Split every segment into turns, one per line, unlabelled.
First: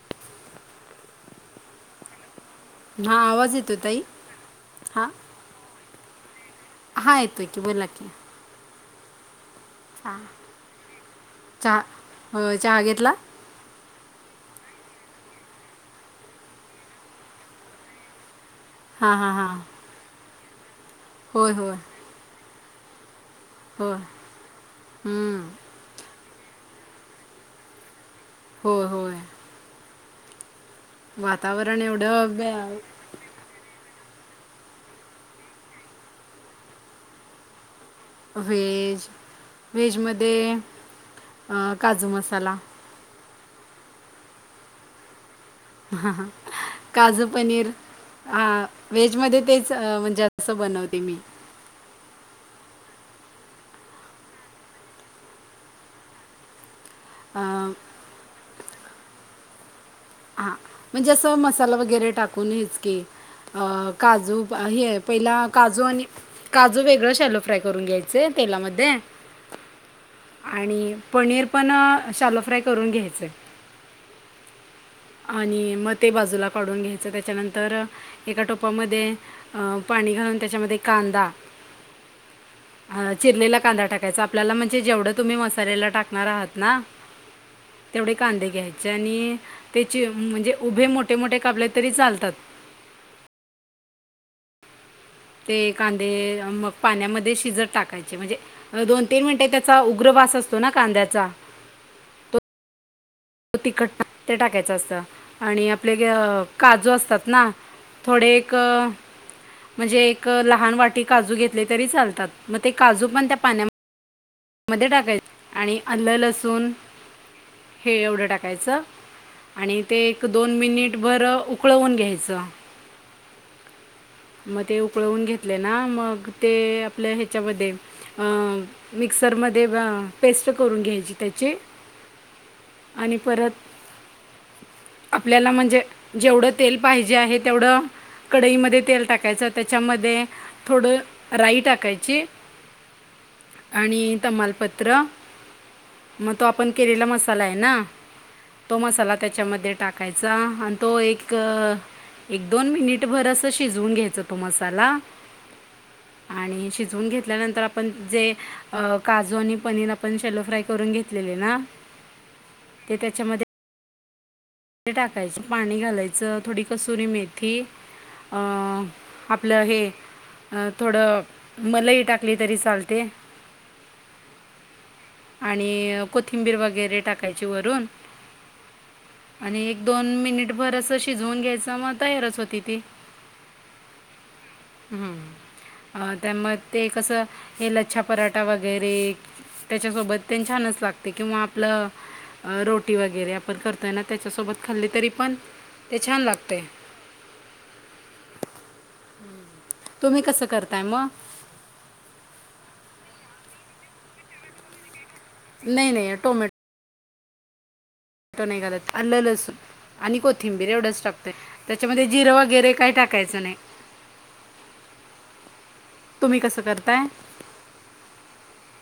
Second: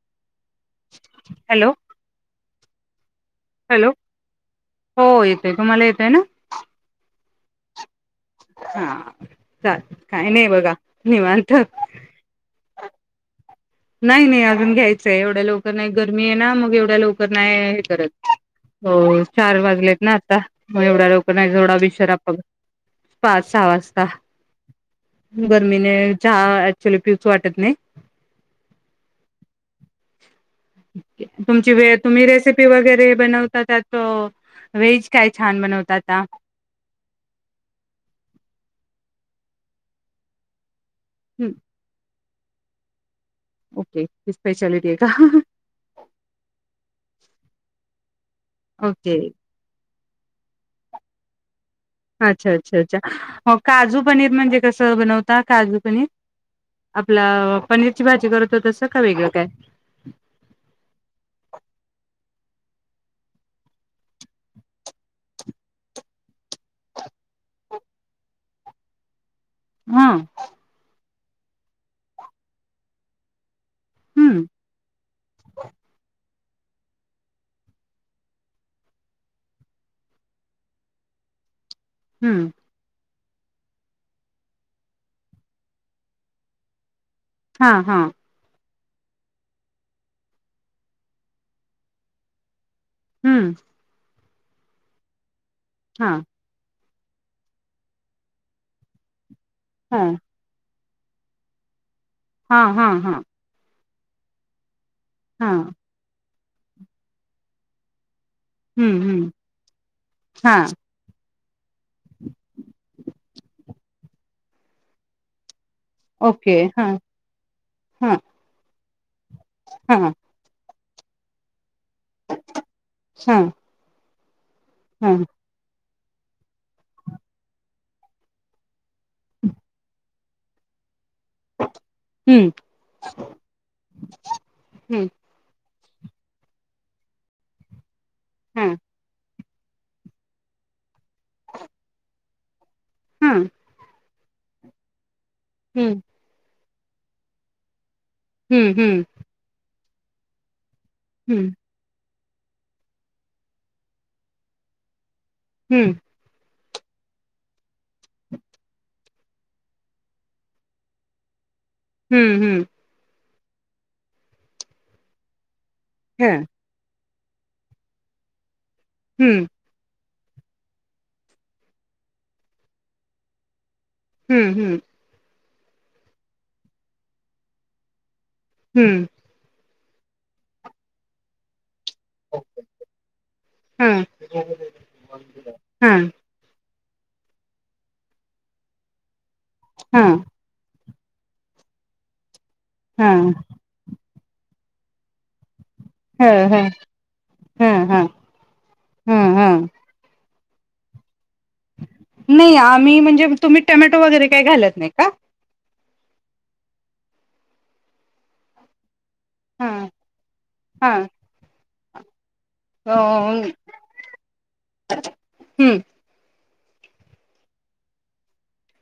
[inaudible]
Hello.
हा आवाज येतो
हॅलो,
ताई हा
हो येतय तुम्हाला येतय ना?
हा येतोय की बोला की?
हा, चाल
हा
काय नाही बघा निवांत.
हो चहा घेतला?
नाही नाही अजून घ्यायचंय एवढ्या लवकर नाही गरमी आहे ना मग एवढ्या लवकर नाही हे करत. हो
हां हां हां
चार वाजलेत ना आता, मग एवढ्या लवकर
होय
नाही
होय
थोडा उशीरा पा पाच सहा
होय
वाजता,
हम्म,
ब मी ने चहा अक्च्युली पिवच वाटत नाही.
होय होय.
तुमची
वातावरण
वेळ तुम्ही
एवढं
रेसिपी
बे-
वगैरे बनव तर त्यात, व्हेज काय छान बनवता आता?
व्हेज, व्हेजमध्ये, अ काजू मसाला.
ओके ती स्पेशलिटी आहे का?
काजू पनीर, हा
ओके
वेजमध्ये तेच, म्हणजे असं बनवते मी.
अच्छा! अच्छा! अच्छा! हो काजू पनीर म्हणजे कसं बनवता काजू पनीर? आपला
अ,
पनीरची भाजी करतो तसं का वेगळं काय?
हा म्हणजे असं मसाला वगैरे टाकून हेच की. अ काजू हे पहिला काजू आणि काजू वेगळं शॅलो फ्राय करून घ्यायचे तेलामध्ये
हा.
आणि पनीर पण शालो फ्राय करून घ्यायचंय.
हम्म.
आणि मग ते बाजूला काढून घ्यायचं त्याच्यानंतर एका टोपामध्ये अ पाणी घालून त्याच्यामध्ये कांदा
हम्म.
चिरलेला कांदा टाकायचा आपल्याला म्हणजे जेवढं तुम्ही मसालेला टाकणार आहात ना
हा हा
तेवढे कांदे घ्यायचे आणि त्याचे म्हणजे उभे मोठे मोठे कापले तरी चालतात.
हम्म.
ते
हा
कांदे मग पाण्यामध्ये शिजत टाकायचे म्हणजे दोन तीन मिनटे चा
हा
उग्रवास असतो ना कांद्याचा?
हा, हा, हा
त तिखट ते टाकायचं असतं
हा
आणि आपले काजू असतात ना थोडे एक
हम्म हम्म
म्हणजे एक
हा
लहान वाट काजू घेतले तरी चालतात, म ते काजू पण त्या पाण्या मध्ये टाकायच आणि आलं
ओके
लसून
हा
हे
हा
एवढं टाकायचं. आणि
हा
ते
हा
एक दोन मिनिट भर उकळवून घ्यायचं.
हा.
मग ते उकळवून
हम्म
घेतले ना मग ते आपल्या ह्याच्यामध्ये अ मिक्सरमध्ये ब पेस्ट करून घ्यायची. त्याचे
हम्म
आणि परत
हा
आपल्याला म्हणजे जेवढं तेल पाहिजे आहे तेवढं
हा
कढईमध्ये तेल टाकायच त्याच्यामध्ये थोडं राई टाकायची. आणि तमालपत्र
हम्म.
मग तो आपण केलेला मसाला आहे ना,
हम्म हम्म
तो मसाला त्याच्यामध्ये टाकायचा आणि तो एक,
हम्म
एक दोन मिनिटभर असं शिजवून घ्यायचा तो मसाला
हम्म.
आणि शिजवून घेतल्यानंतर आपण जे काजू आणि पनीर आपण शेलो फ्राय करून घेत लेले ना
हम्म, हम्म
ते त्याच्यामध्ये ते टाकायचं पाणी घालायचं
ह
थोडी कसुरी मेथी
हम्म
आपलं हे, थोडं मलई टाकली तरी चालते.
हम्म, हम्म
आणि कोथिंबीर वगैरे टाकायची वरून
हम्म.
आणि एक दोन मिनिट भर असं शिजवून घ्यायच मग तयार च होती ती.
हा हा
हम्म. त्या मध्ये कसं हे लच्छा पराठा वगैरे.
हा
त्याच्यासोबत तेन छानच लागते. किंवा आपलं रोटी
हा
वगैरे आपण करतोय ना त्याच्यासोबत खाल्ले तरी पण ते छान
ह ह.
लागते
ह ह. ह ह.
तुम्ही कसं करताय म?
नाही आम्ही म्हणजे तुम्ही टोमॅटो वगैरे काही घालत नाही का?
नाही नाही टोमॅटो नाही घालत. आलं, लसूण
हा
आणि कोथिंबीर. एवढंच टाकतोय. त्याच्यामध्ये जिरे वगरे काय
हा
टाकायचं नाय.
हम्म
तुम्ही कसं करताय?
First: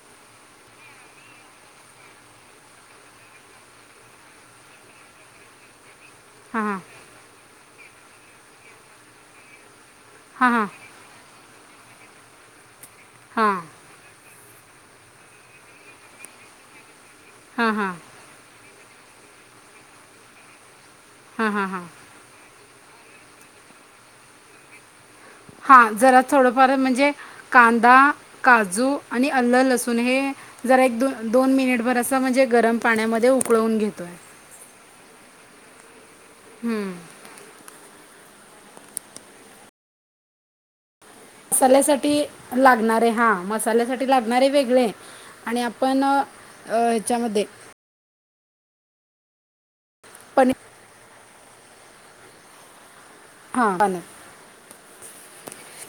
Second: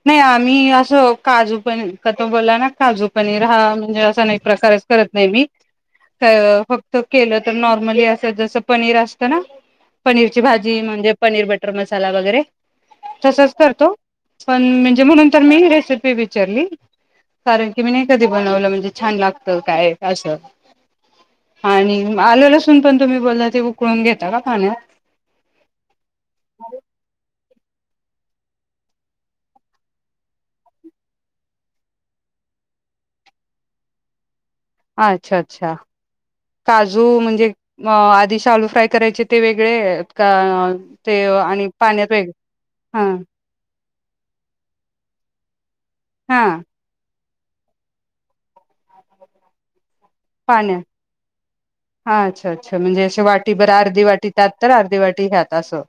नाही आम्ही असं काजू पनीर क तो बोलला. ना काजू पनीर. हा म्हणजे असान एक प्रकार अस करत नाही मी.
हां
फक्त केलं तर नॉर्मली असं जसं पनीर असत ना. पनीरची
हां हां
भाजी म्हणजे पनीर बटर मसाला वगैरे,
हां
तसच करतो. पण म्हणजे म्हणून तर मी रेसिपी विचारली. कारण
हां हां
की मी
हां
नाही कधी बनवलं. म्हणजे छान लागत काय असं.
हां हां हां हां
आणि आल लसून पण तुम्ही बोलला ते उकळून घेता का पाण्यात?
हा जरा थोडंफार म्हणजे, कांदा काजू आणि आल, लसूण हे जरा एक दो दोन मिनिटभर अस म्हणजे, गरम पाण्यामध्ये उकळवून घेतोय.
अच्छा अच्छा. काजू म्हणजे अ आधी शलू फ्राय करायचे ते वेगळेत का? ते आणि पाण्यात
मसाल्यासाठी
वेगळे
लागणारे, हा मसाल्यासाठी लागणारे वेगळेय. आणि आपण
हा
ह्याच्यामध्ये पनीर
पाण्यात. हा अच्छा अच्छा म्हणजे अशी वाटी भर
हां
अर्धी
पाण्यात
वाटी त्यात तर अर्धी वाटी ह्यात असं.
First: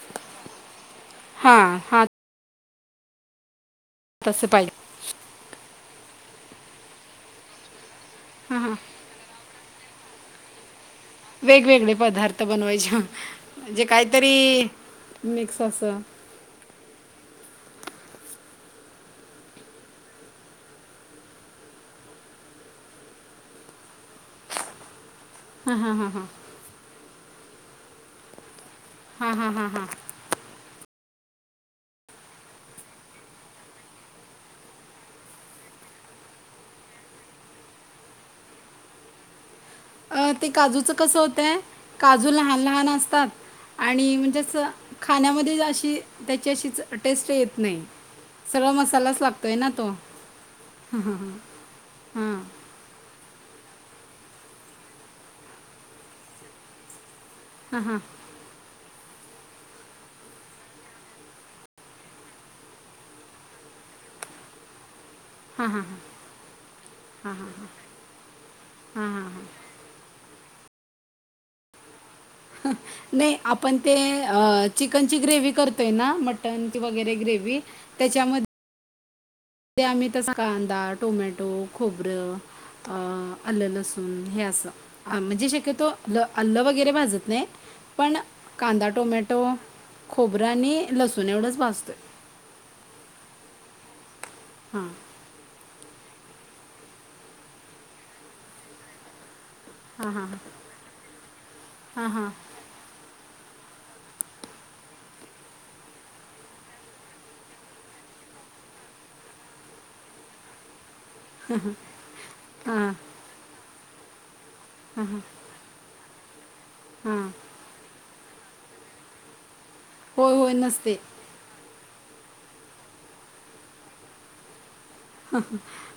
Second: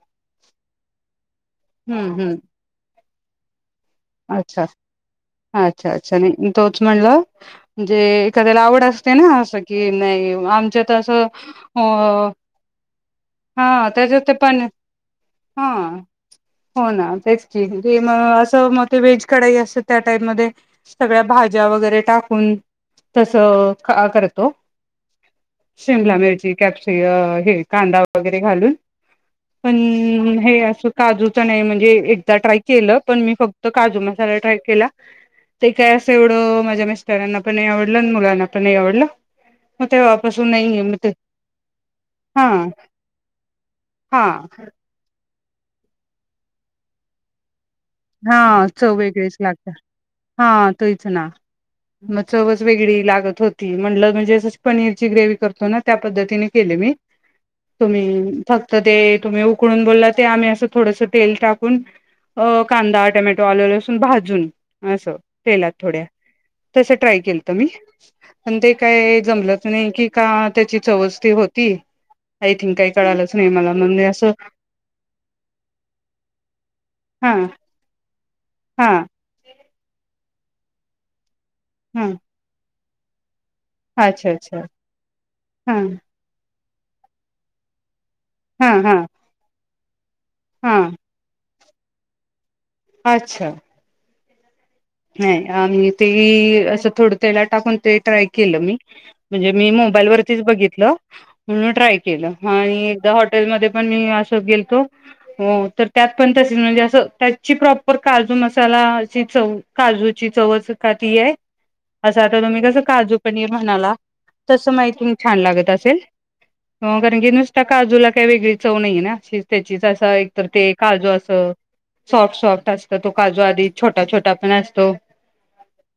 हा. हा.
हम्म हम्म
तसं
अच्छा.
पाहिजे
अच्छा अच्छा. नई तोच म्हणलं, म्हणजे
हां
एखाद्याला
हां
आवड अस ते ना. असं की नाही आमच्यात असं अ
वेगवेगळे पदार्थ बनवायचे. म्हणजे
हा त्याच्यात ते
काहीतरी
पण
मिक्स
हा
असं.
हो ना. तेच की म असं म ते व्हेज कढाई असत त्या टाइप मध्ये. सगळ्या भाज्या वगैरे टाकून तसं क करतो. शिमला मिरची कॅप्स हे कांदा वगैरे घालून.
हा
पण हे अस काजूच नाही. म्हणजे एकदा ट्राय केलं पण मी फक् त काजू मसाला ट्राय केला. ते काय असं एवढं माझ्या मिस्टरांना पण नाही आवडलं. आणि मुलांना पण नाही आवडलं. मग
अं
तेव्हापासून
ते
नाहीये
काजूचं
मग ते
कसं होतंय? काजू
हा
लहान लहान असतात. आणि
हा
म्हणजेच खाण्यामध्येच अशी, त्याची अशीच टेस्ट येत नाही.
हा
सगळा
चव
मसालाच
वेगळेच
लागतोय ना
लागते.
तो
हा तेच ना. म
हां
चवच वेगळी लागत होती. म्हण म्हणजे पनीरची ग्रेव्ही करतो ना. त्या पद्धतीने केली मी. तुम्ही फक्त ते तुम्ही उकळून बोलला ते, आम्ही असं थोडस तेल टाकून कांदा, टोमॅटो, आल्ल, लसून भाजून असं. तेलात थोड्या. तस ट्राय केलत मी. पण ते काय जमलच नाही. की का त्याची चवच ती होती. आय थिंक काही क
नाही, आपण ते अ, चिकनची ग्रेवी करतोय ना, मटनची वगैरे ग्रेवी त्याच्यामध्ये
हां
ते आम्ही तस, कांदा, टोमॅटो,
हा
खोबरं अ आलं, लसून
अच्छा
हे
अच्छा
असं, म्हणजे
हा
शक्यतो ल अल्लं वगैरे भाजत नाही, पण
हा
कांदा,
हा
टोमॅटो, खोबरं
हा
आणि लसू सुून एवढंच भाजतोय.
अच्छा.
हां.
नाही, आम्ही ते, असं थोडं तेलात टाकून ते ट्राय केलं मी म्हणजे मी मोबाईल
हां हां
वरतीच बघितलं, म्हणून ट्राय
हां हां
केलं. आणि होट हटेल मध्ये पण मी असं गेलतो हो, तर त्यात पण त म्हणजे असं, त्याची प्रॉपर काजू, मसाला अ चवं काजूची चवच का ती हाय, असं आता तुम्ही कसं
हां
काजू पनीर म्हणाला तस माहीती छान लागत असेल,
हां
कारण की नुस त्या काजूला काही वेगळी चव नाहीे ना, ही त्याचीच असा एक
होय
तर
होय
ते
नसते
काजू अस सॉफ्ट -सॉफ्ट असत तो काजू आधी छोटा -छोटा पण असतो.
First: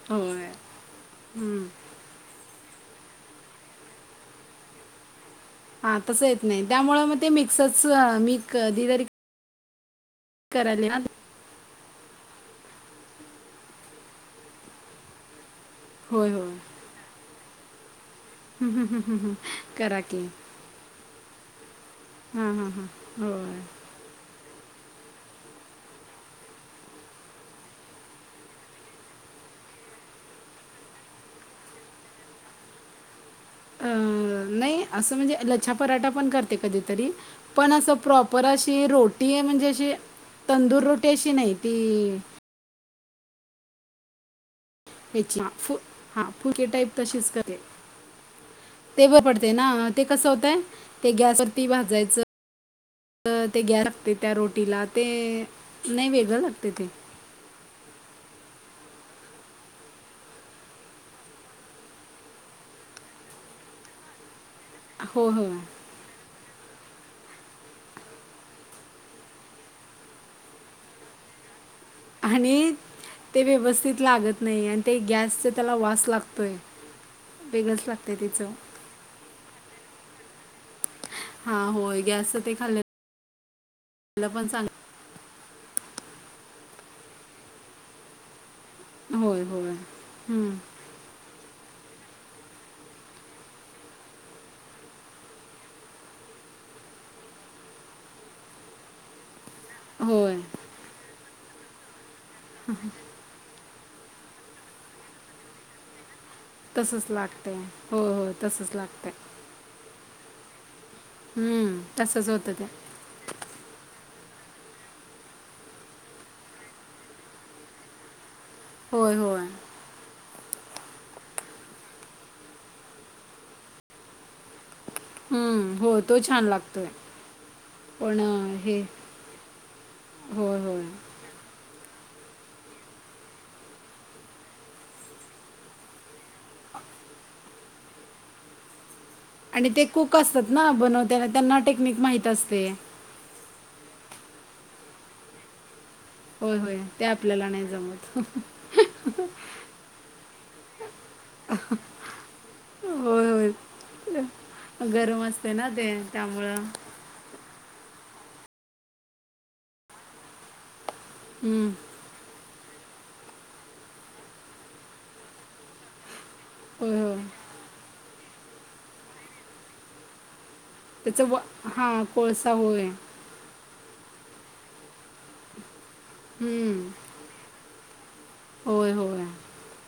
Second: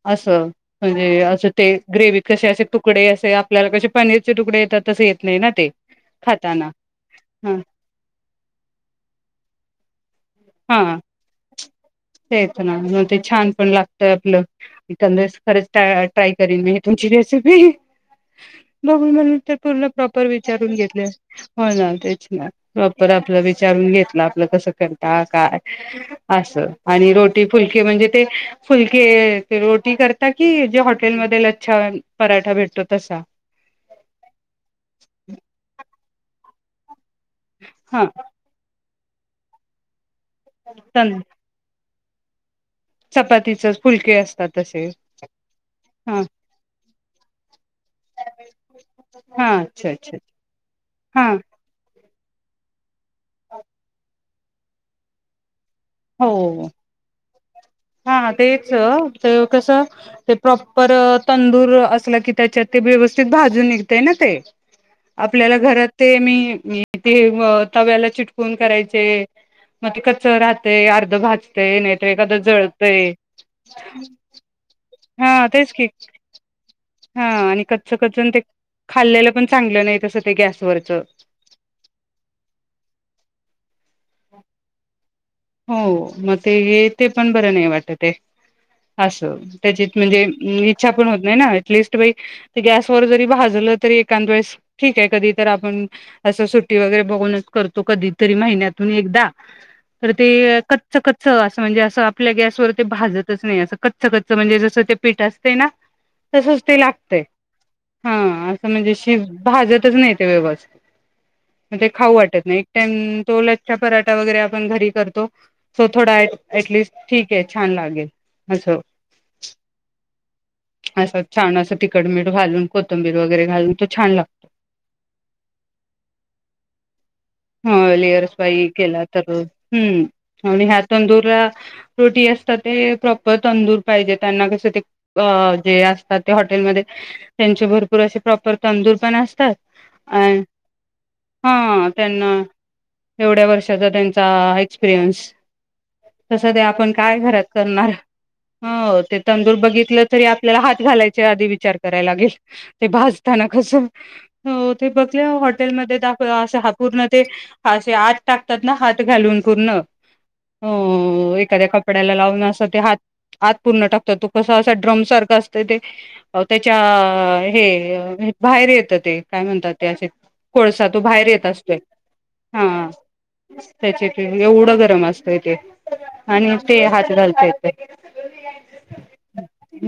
होय
असं, म्हणजे असं
हं.
ते ग्रेवीत कसे असे तुकडे असे, आपल्याला कसे पनीरचे तुकडे येतात तसे येत नाही ना. ते
हा तसं येत नाही,
खाताना
त्यामुळे म ते
ह
मिक्सच मी कधीतरी करल्यात.
येत ना, म ते छान पण लागत आपलं, एखाद्या वेळेस परत ट्राय
होय होय
करीन मी तुमची रेसिपी,
हं, हं, हं,
बघून
हं, हं.
म ते पूर्ण
करा की
प्रॉपर विचारून घेतलेय. हो ना, तेच ना,
हां हां हां
प्रॉपर आपला
होय
विचारून घेतला आप ल, कस करता काय, अस आणि रोटी फुलके म्हणजे ते फुलके रोटी करता की, जे हॉटेल मध लच्छा- पराठा भेटतो तसा?
नाही असं म्हणजे, लच्छा पराठा पण करते कधीतरी पण असं
हा
प्रॉप पर अशी रोटी आहे म्हणजे अशी, तंदूर रोटी अशी नाही ती
चपातीचेच फुलके असतात. तसेच
तेचि फु, ह, हा फुलके टाईप तशीच करते. ते बरं
हा
पडते ना,
अच्छा
ते
अच्छा
कसं होतय, ते
हा
गॅसवर ती भाजायचं, ते गॅस लागते त्या रोटीला ते नाही वेगळं
हो,
लागते ते
हा तेच, सगळं कस ते प्रॉपर तंदूर, असलकी त्याच्यात ते व्यवस्थित भाजून निघतेय ना ते
हो हो
आपल्याला घरात ते मी ते अं, तव्याला चिटकून करायचे म ते कच्च राहत. ते अर्ध भाजतय, नाही तर एखादं जळतंय.
भाजत नाही आणि ते
हा
गॅसचं
तेच
त्याला
की,
वास लागतोय
हा आणि
वेगळंच
कच्च
लागते
कच्चन ते
चव
खाल्लेलं पण चांगलं नाही तसं ते गॅसवरचं.
हा होय, गॅस ते खाल्लं आपल पण सांग.
हो, म ते हे ते पण बरं नाही वाटतय. असं
होय होय
त्याच्यात म्हणजे,
हं,
इच्छा पण होत नाही ना, ऍटटलिस्ट बाई गॅसवर जरी भाजलं तरी, एखांद वेळेस ठीक आहे, कधी तर आपण- असं सुट्टी वगैरे बघूनच करतो कधी तरी महिन्यातून एकदा. तर ते
होय
कच्च, कच्च असं म्हणजे असं आपल्या गॅसवर ते भाजत- तच नाही असं, कच्च-कच्च म्हणजे जसं ते पीठ असतय ना? - तसच ते
तसंच
लागतय,
लागतंय
हा
होय होय
असं
तसंच
म्हणजे
लागतंय
शि- भाजतच नाही ते व्यवस्थित,
हं,
ते खाऊ
तसंच
वाटत
होतं
नाही, एक
ते
टाइम त- पराठा वगैरे आपण घरी- तो. सो थोडा [unintelligible] टस्ट ठीक आहे छान लागेल, अस.
होय, होय.
[inaudible] असं छान असं, तिकड मिठ घालून कोथंबीर वगैरे, घालून तो छान लागतो.
हम्म, हो तो छान लागतोय, पण हे-
तर‌. हम्म.
होय
आणि ह्या
होय
तंदुरा- रोटी असतात ते, प्रॉपर तंदूर पाहिजे, त्यांना कस ते जे असतात- हॉटेलमध्ये त्यांचे भरपूर असे प्रॉपर तंदूर पण अस-
आणि ते कुक असतात ना, बनवतेना त्यांना
हा
टेक्निक माहीत
त्यांना
असतय.
एवढ्या वर्षाचा त्यांचा एक्सपिरियन्स. तसं
होय
ते
होय
आपण काय घरात
आपल्याला नाही
करणार?
जमत
हो, हो, ते तंदूर बघितलं तरी, आपल्याला हात घालायचं- ते आधी विचार कराय लागेल, ते
होय
भाजताना
होय
कस- हो ते बघले
गरम असते ना ते
हॉटेलमध्ये दाखवल, अस
त्यामुळं
हात पूर्ण ते- आशी आत टाकतात ना, हात घालून पूर्ण. हो, एखाद्या
हम्म,
कपड्याला लावून असं ते हात- आत पूर्ण टाकतात, तो कसा असा ड्रम सारखा असतय ते- अ त्याच्या
होय होय
हे बाहेर येतं ते, काय म्हणतात ते असे? कोळसा तो बाहेर
त्याचं व
येत असतोय.
हां कोळसा होय
हा. त्याचे ते एवढं गरम असतय ते आणि ते
हम्म,
हात घालत्यात. [inaudible]
होय, होय.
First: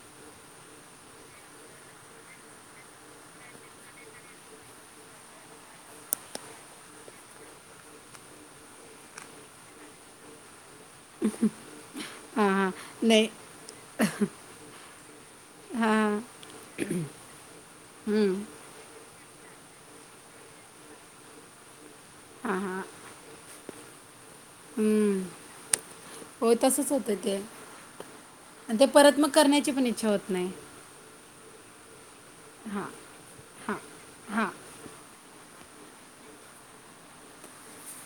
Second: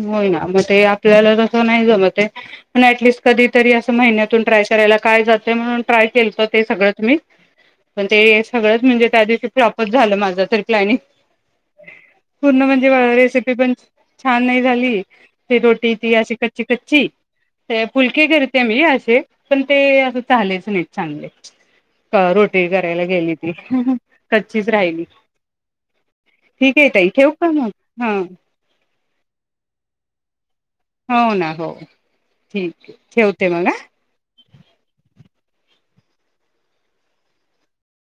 होईना मग ते आपल्याला तस नाही जमते. पण अँटलिस्ट कधीतरी अस महिन्यातून ट्राय करायला काय जातय, म्हणून ट्राय केलत ते सगळंच मी. पण ते सगळंच म्हणजे- त्या दिवशी फ्लाँपच झालं माझं तर प्लँनींग.
हां
पुर्ण
हां
म्हण- जे
नाही
रेसिपी पण छान नाही झाली, ते रोटी ती
हां
अशी कच्ची, कच्ची. फुलके
हम्म,
करते मी असे, पण ते असं झालेच नाही चांगले.
हां
रोटी
हां
करायला गेली ती, कच्चीच राहिली.
हम्म. होय
ठीक आहे
तसंच
ताई,
होतं
ठेवू
ते
का मग? हा.
आणि ते परत मग करण्याची पण इच्छा होत नाही.
हो ना, हो, ठीक आहे, ठेवते मग?
हा.